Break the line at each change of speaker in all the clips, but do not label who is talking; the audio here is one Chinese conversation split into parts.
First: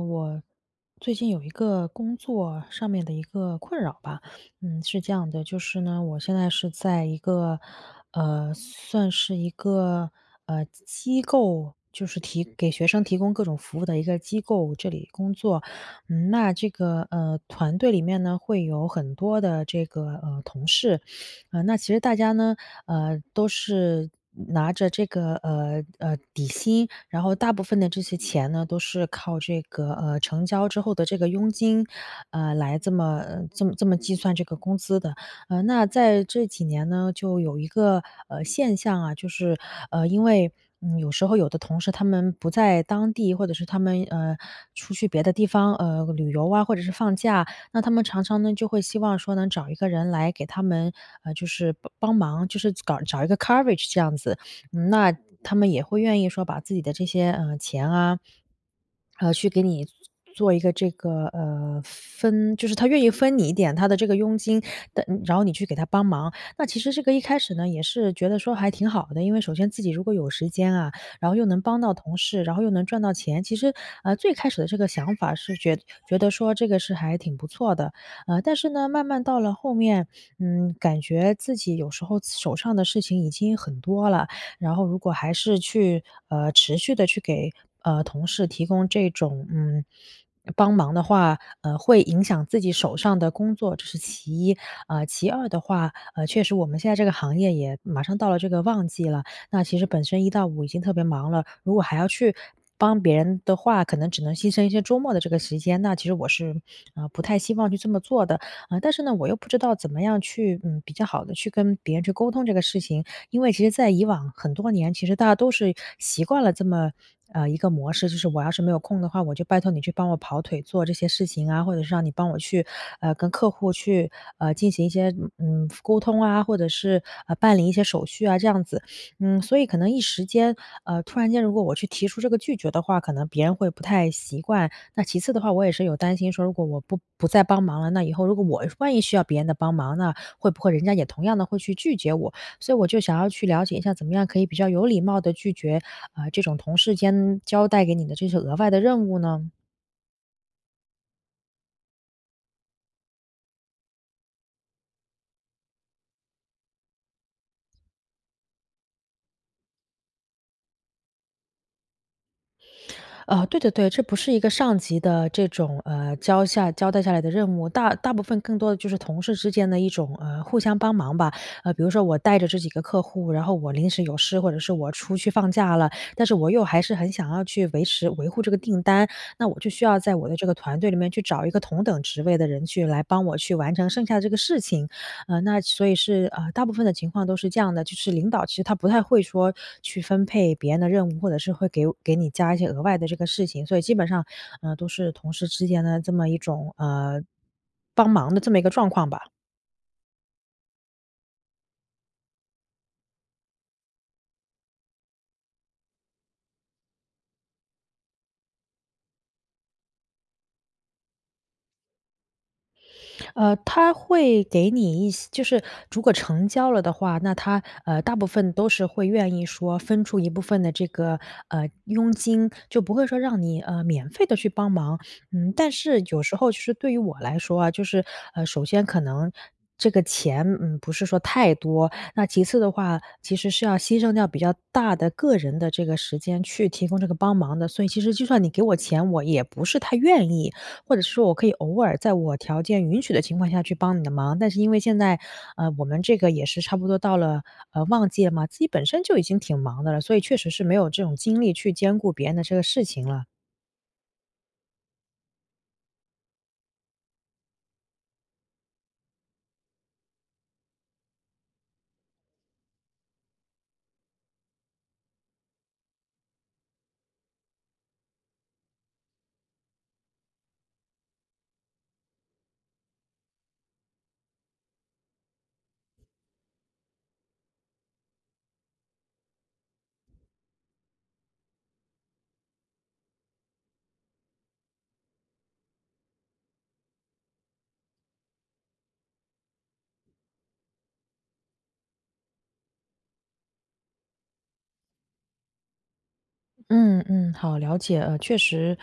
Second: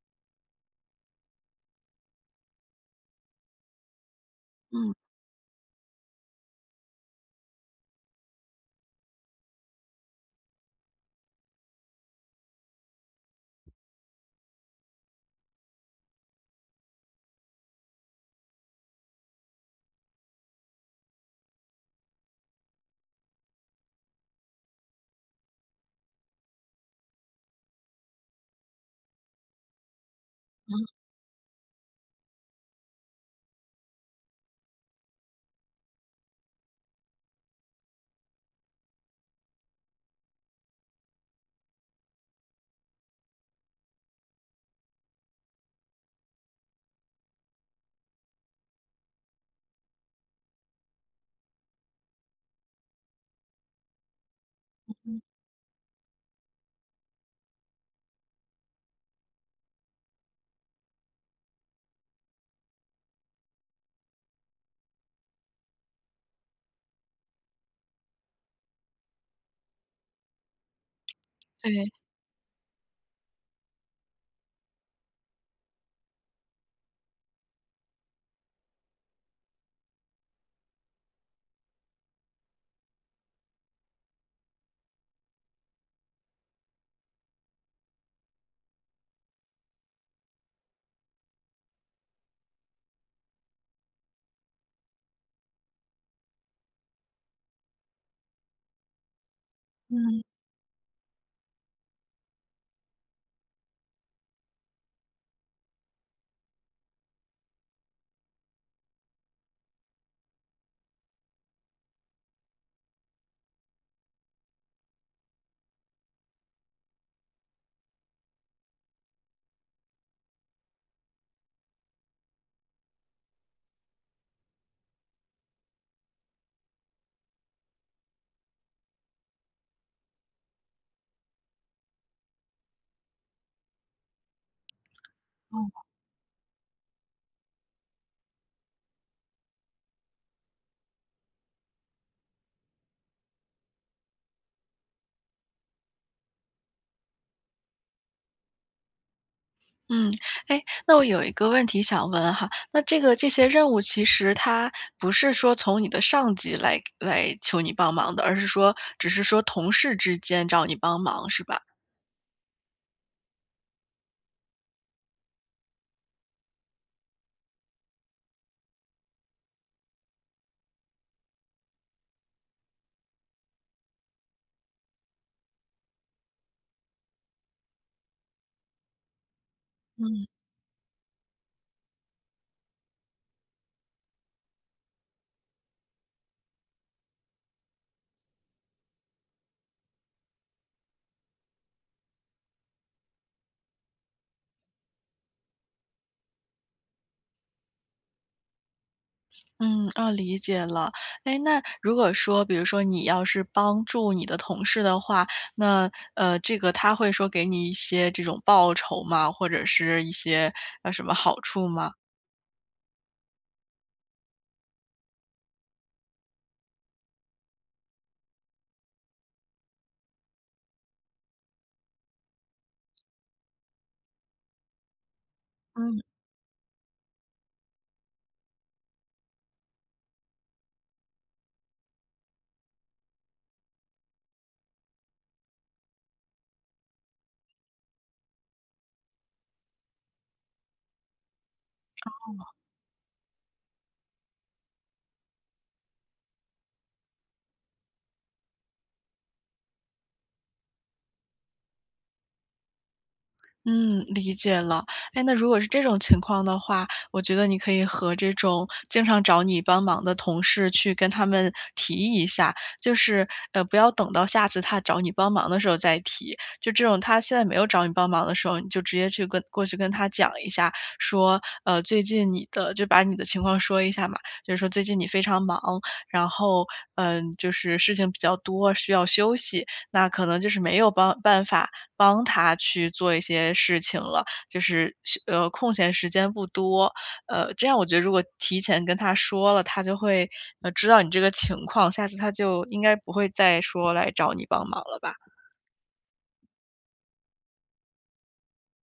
我最近有一个工作上面的一个困扰吧，嗯，
嗯
是这样的，就是呢，我现在是在一个，算是一个机构，就是提给学生提供各种服务的一个机构这里工作。嗯，那这个团队里面呢会有很多的这个同事。那其实大家呢都是拿着这个底薪，然后大部分的这些钱呢，都是靠这个成交之
嗯
后的这个佣金，来这么计算这个工资的。那在这几年呢，就有一个现象啊，就是呃因为。嗯，有时候有的同事他们不在当地，或者是他们出去别的地方旅游啊，或者是放假，那他们常常呢，就会希望说能找一个人来给他们，就是帮帮忙，就是找一个 coverage 这样子。嗯，那
嗯，
他们也会愿意说把自己的这些，钱啊，去给你做一个这个，就是他愿意分你一点他的这个佣金的，然后你去给他帮忙。那其实这个一开始呢，也是觉得说还挺好的，因为首先自己如果有时间啊，然后又能帮
对，
到同事，然后又能赚到钱。其实，最开始的这个想法是觉得说这个是还挺不错的。但是呢，慢慢到了后面，嗯，感觉自己有时候手上的事情已经很多了，然后如果还是去，持续的去给，同事提供这种，帮忙的话，会影响自己手上的工作，这是其一。其二的话，确实我们现在这个行业也马上到了这个旺季了，那其实本
嗯，
身一到五已经特别忙了，如果还要去帮别人的话，可能只能牺牲一些周末的这个时间，那其实我是不太希望去这么做的啊。但是呢，我又不知道怎么样去，比较好的去跟别人去沟通这个事情，因为其实在以往很多年，其实大家都是习惯了这么，一个模式，就是我要是没有空的话，我就拜托你去帮我跑腿做这些事情啊，或者是让你帮我去，跟客户去，进行一些，沟通啊，或者是，办理一些手续啊，这样子。嗯，所以可能一时间，突然间如果我去提出这个拒绝的话，可能别人会不太习惯。那其次的话，
哦，
我也是有担心说，如果我不再帮忙了，那以后如果我万一需要别人的帮忙，那会不会人家也同样的会去拒绝我？所以我就想要去了解一下，怎么样可以比较有礼貌的拒绝这种同事间交代给你的这些额外的任务呢？
嗯，哎，那我有一个问题想问哈，那这个这些任务其实它不是说从你的上级来求你帮忙的，而是说只是说同事之间找你帮忙，是吧？
对对对，这不是一个上级的这种，交代下来的任务，大部分更多的就是同事之间的一种，互相帮忙吧。比如说我带着这几个客户，然后我临时有事，或者是我出去放假了，但是我又还是很想要去维持维护这个订单，那我就需要在我
嗯。
的这个团队里面去找一个同等职位的人去来帮我去完成剩下的这个事情。那所以是大部分的情况都是这样的，就是领导其实他不太会说去分配别人的任务，或者是会给你加一些额外的这个事情，所以基本上，都是同事之间的这么一种帮忙的这么一个状况吧。
嗯，哦，理解了。哎，那如果说，比如说你要是帮助你的同事的话，那这个他会说给你一些这种报酬吗？或者是一些什么好处吗？
他会给你一些，就是如果成交了的话，那他，大部分都是会愿意说分出一部分的这个，佣金，就不会说让你，免费的去帮忙。嗯，但是有时候就是对于我来说啊，就是，首先可能这个钱，不是说太多，那其次的话，其实是要牺牲掉比较大的个人的这个时间去提供这个帮忙的，所以其实就算你给我钱，我也不是太愿意。或者是说我可以偶尔在我条件允许的情况下去帮你的忙。但是因为现在，我们这个也是差不多到了旺季了嘛，自己本身就已经挺忙的了，所以确实是没有这种精力去兼顾别人的这个事情了。
嗯，理解了。哎，那如果是这种情况的话，我觉得你可以和这种经常找你帮忙的同事去跟他们提一下，就是不要等到下次他找你帮忙的时候再提。就这种他现在没有找你帮忙的时候，你就直接去跟过去跟他讲一下，说最近你的就把你的情况说一下嘛，就是说最近你非常忙，然后就是事情比较多，需要休息。那可能就是没有帮办法帮他去做一些事情了，就是是空闲时间不多。这样我觉得如果提前跟他说了，他就会，知道你这个情况，下次他就应该不会再说来找你帮忙了吧。
嗯嗯，好，了解。确实，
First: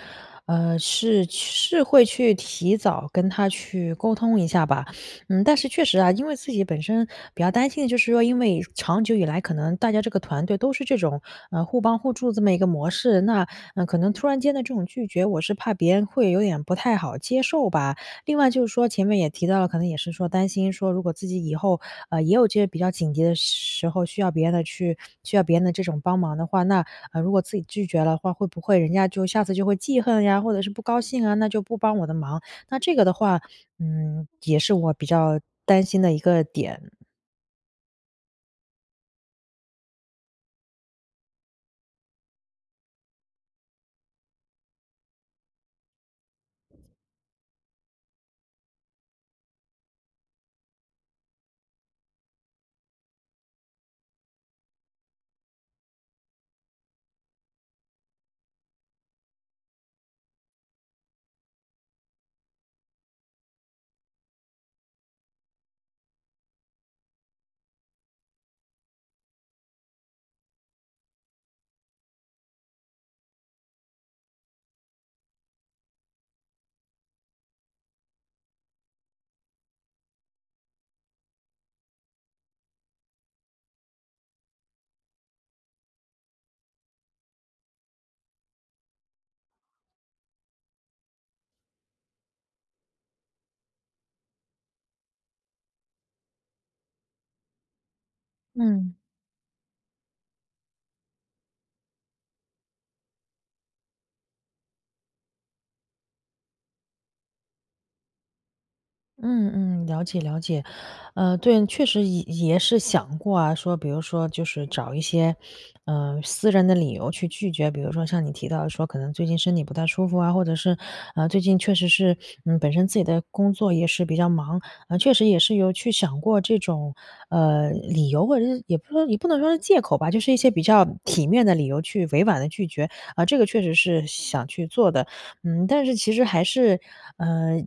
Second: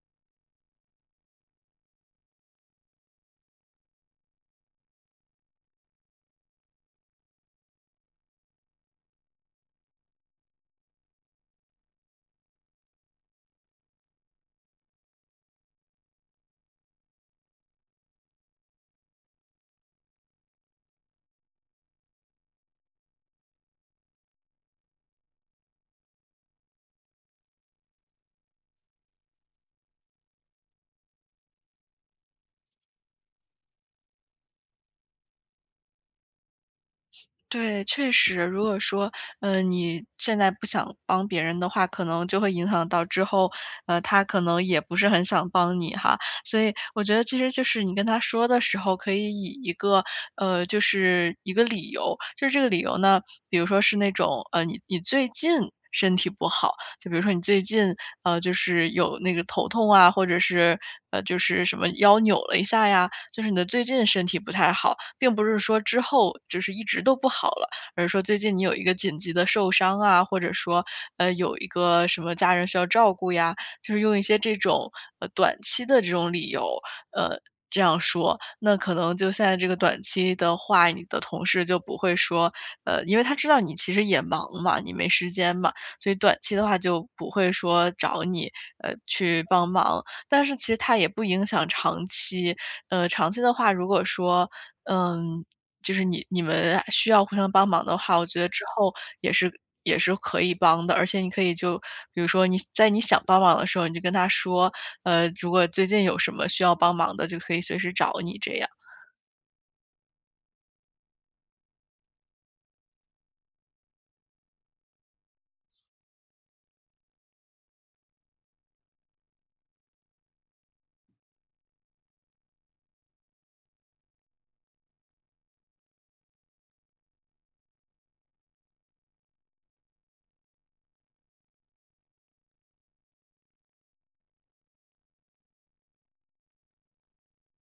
是会去提早跟他去沟通一下吧。嗯，但是确实啊，因为自己本身比较担心的就是说，因为长久以来可能大家这个团队都是这种互帮互助这么一个模式，那可能突然间的这种拒绝，我是怕别人会有点不太好接受吧。另外就是说，前面也提到了，可能也是说担心说，如果自己以后也有这些比较紧急的时候需要别人的这种帮忙的话，那，如果自己拒绝了话，会不会人家就下次就会记恨呀，或者是不高兴啊，那就不帮我的忙。那这个的话，也是我比较担心的一个点。
对，确实，如果说，你现在不想帮别人的话，可能就会影响到之后，他可能也不是很想帮你哈。所以我觉得其实就是你跟他说的时候，可以以一个，就是一个理由，就是这个理由呢，比如说是那种，你最近身体不好，就比如说你最近，就是有那个头痛啊，或者是，就是什么腰扭了一下呀，就是你的最近身体不太好，并不是说之后就是一直都不好了，而是说最近你有一个紧急的受伤啊，或者说，有一个什么家人需要照顾呀，就是用一些这种，短期的这种理由，呃，这样说。那可能就现在这个短期的话，你的同事就不会说，因为他知道你其实也忙嘛，你没时间嘛，所以短期的话就不会说找你，去帮忙。但是其实它也不影响长期，长期的话，如果说，嗯，就是你们需要互相帮忙的话，我觉得之后
嗯。
也是也是可以帮的，而且你可以就比如说你在你想帮忙的时候，你就跟他说，如果最近有什么需要帮忙的，就可以随时找你这样。
嗯嗯，了解了解，对，确实也是想过啊，说比如说就是找一些，私人的理由去拒绝，比如说像你提到的说可能最近身体不太舒服啊，或者是，最近确实是，本身自己的工作也是比较忙，确实也是有去想过这种，理由，或者是也不能说是借口吧，就是一些比较体面的理由去委婉的拒绝，啊、这个确实是想去做的。嗯，但是其实还是，呃，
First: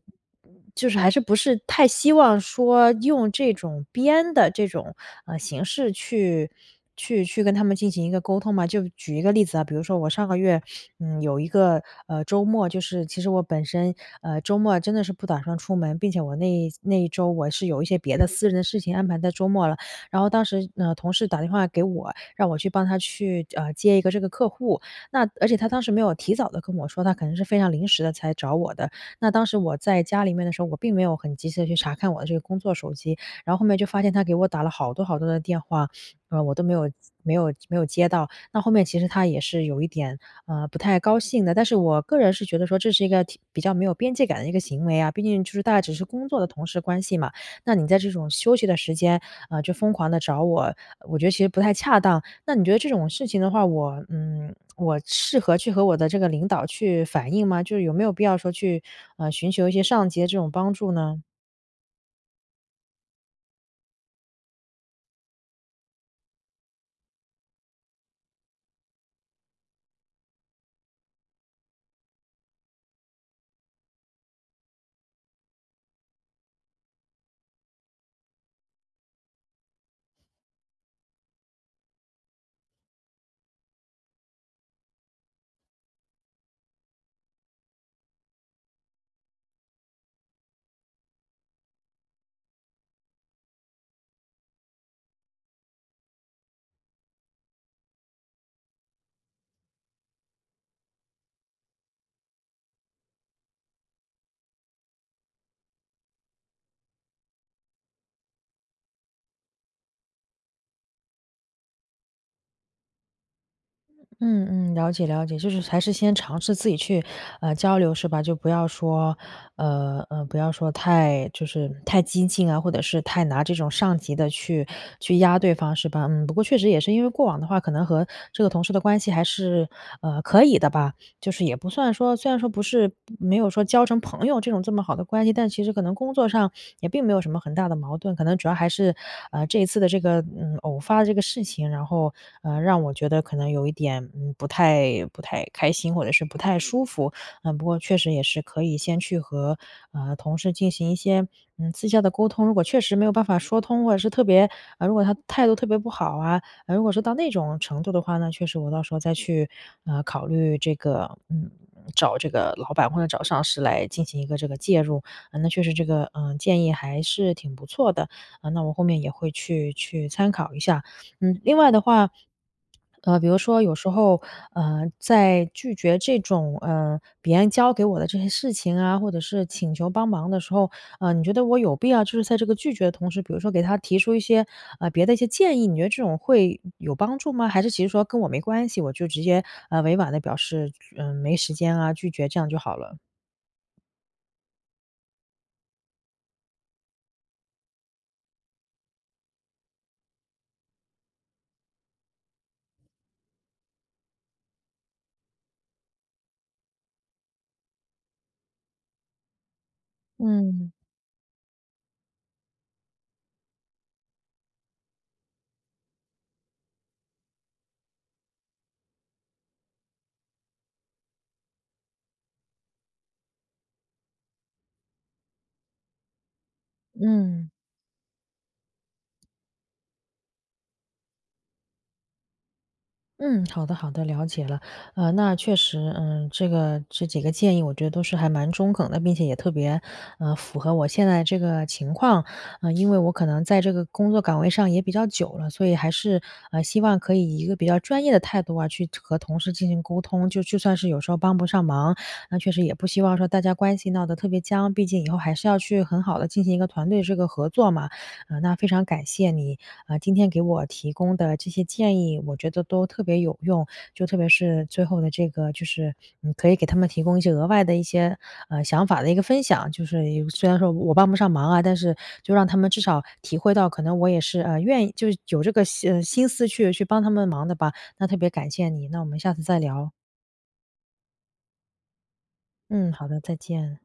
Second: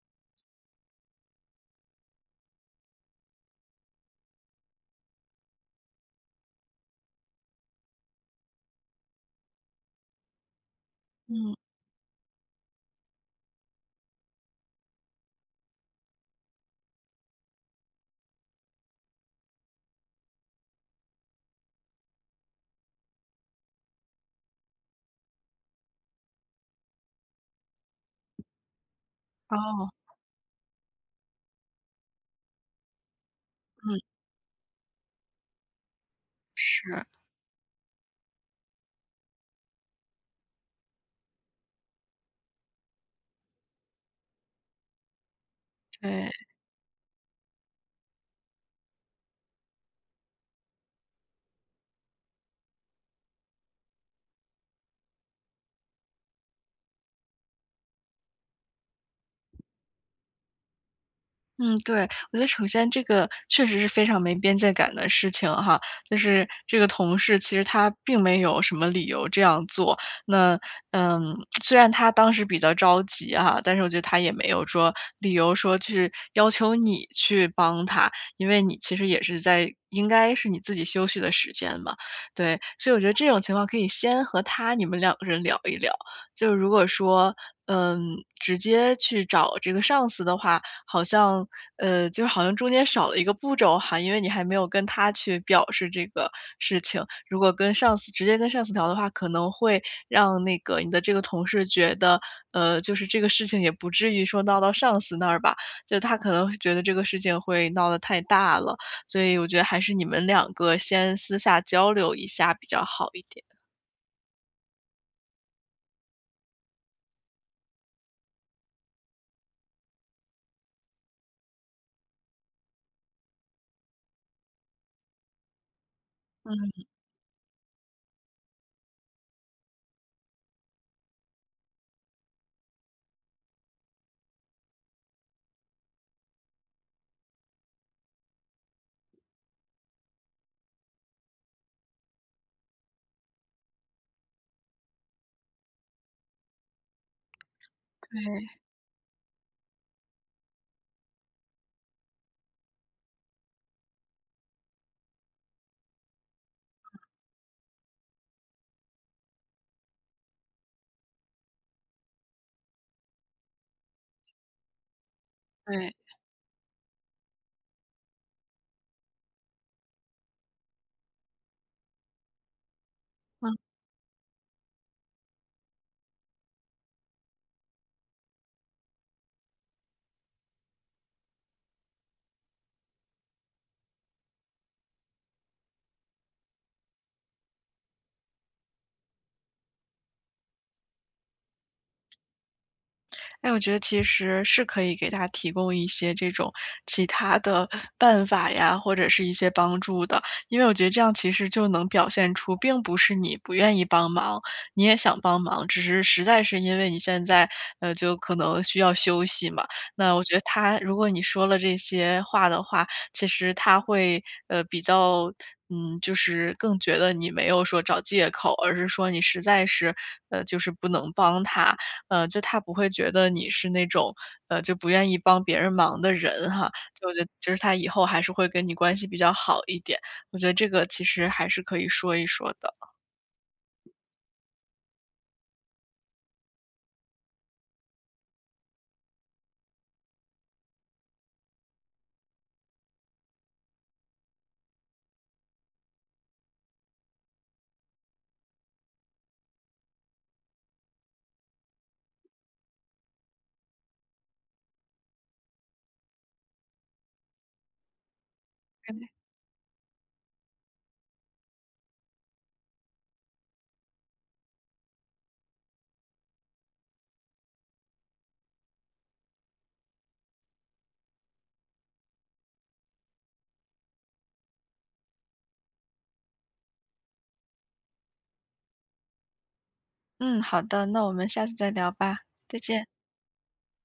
就是还是不是太希望说用这种编的这种，形式去去跟他们进行一个沟通嘛。就举一个例子啊，比如说我上个月，有一
嗯，
个，周末，就是其实我本身，周末真的是不打算出门，并且我那一周我是有一些别的私人的事情安排在周末了。然后当时，同事打电话给我，让我去帮他去，接一个这个客户。那而且他当时没有提早的跟我说，他可能是非常临时的才找我的。那当时我
哦，
在家里面的时候，我并没有很及时的去查看我的这个工作手机，然后后面就
嗯，
发现他给我打了好多好多的电话，我都没有
是，
没有接到。那后面其实他也是有一点，不太高兴的，但是我个人是觉得说这是一个挺比较没有边界感的一个行为啊，毕竟就是大家只是工作的
对。
同事关系嘛，那你在这种休息的时间，就疯狂的找我，我觉得其实不太恰当。那你觉得这种事情的话，我适合去和我的这个领导去反映吗？就是有没有必要说去，寻求一些上级的这种帮助呢？
嗯，对，我觉得首先这个确实是非常没边界感的事情哈，就是这个同事其实他并没有什么理由这样做。那嗯，虽然他当时比较着急哈，但是我觉得他也没有说理由说去要求你去帮他，因为你其实也是在应该是你自己休息的时间嘛，对。所以我觉得这种情况可以先和他你们两个人聊一聊，就如果说嗯，直接去找这个上司的话，好像就是好像中间少了一个步骤哈，因为你还没有跟他去表示这个事情。如果跟上司直接跟上司聊的话，可能会让那个你的这个同事觉得，就是这个事情也不至于说闹到上司那儿吧，就他可能会觉得这个事情会闹得太大了，所以我觉得还是你们两个先私下交流一下比较好一点。
嗯嗯，了解了解，就是还是先尝试自己去，交流是吧？就不要说，不要说太就是太激进啊，或者是太拿这种上级的去压对方是吧？嗯，不过确实也是因为过往的话，可能和这个同事的关系还是可以的吧。就是也不算说虽然说不是没有说交成朋友这种这么好的关系，但其实可能工作上也并没有什么很大的矛盾，可能主要还是，这一次的这个，嗯，偶发的这个事情，然后，让我觉得可能有一点，嗯，不太开心，或者是不太舒服。嗯，不过确实也是
对
可以先去和，同事进行一些，嗯，私下的沟通，如果确实没有办法说通，或者是特别如果他态度特别不好啊，如果说到那种程度的话呢，确实我到时候再去，考虑这个嗯，找这个老板或者找上司来进行一个这个介入。那确实这个，
对。
嗯，建议还是挺不错的啊，那我后面也会去参考一下。嗯，另外的话，比如说有时候，在拒绝这种，别人交给我的这些事情啊，或者是请求帮忙的时候，你觉得我有必要就是在这个拒绝的同时，比如说给他提出一些，别的一些建议，你觉得这种会有帮助吗？还是其实说跟我没关系，我就直接，委婉的表示，嗯，没时间啊，拒绝，这样就好了？
哎，我觉得其实是可以给他提供一些这种其他的办法呀，或者是一些帮助的。因为我觉得这样其实就能表现出，并不是你不愿意帮忙，你也想帮忙，只是实在是因为你现在，就可能需要休息嘛。那我觉得
嗯
他，如果你说了这些话的话，其实他会，比较。嗯，就是更觉得你没有说找借口，而是说你实在是，就是不能帮他，就他不会觉得你是那种，就不愿意帮别人忙的人哈，就我觉得
嗯。
就是他以后还是会跟你关系比较好一点，我觉得这个其实还是可以说一说的。
嗯，好的好的，了解了。那确实，嗯，这个这几个建议我觉得都是还蛮中肯的，并且也特别，符合我现在这个情况。因为我可能在这个工作岗位上也比较久了，所以还是，希望可以以一个比较专业的态度啊，去和同事进行沟通。就算是有时候帮不上忙，那确实也不希望说大家关系闹得特别僵，毕竟以后还是要去很好的进行一个团队这个合作嘛。那非常感谢你，啊，今天给我提供的这些建议，我觉得都特别有用。就特别是最后的这个，就是你可以给他们提供一些额外的一些想法的一个分享。就是有虽然说我帮不上忙啊，但是就让他们至少体会到，可能我也是愿意，就是有这个心心思去帮他们忙的吧。那特别感谢你，那我们下次再聊。
嗯，好的，那我们下次再聊吧，再见。
嗯，好的，再见。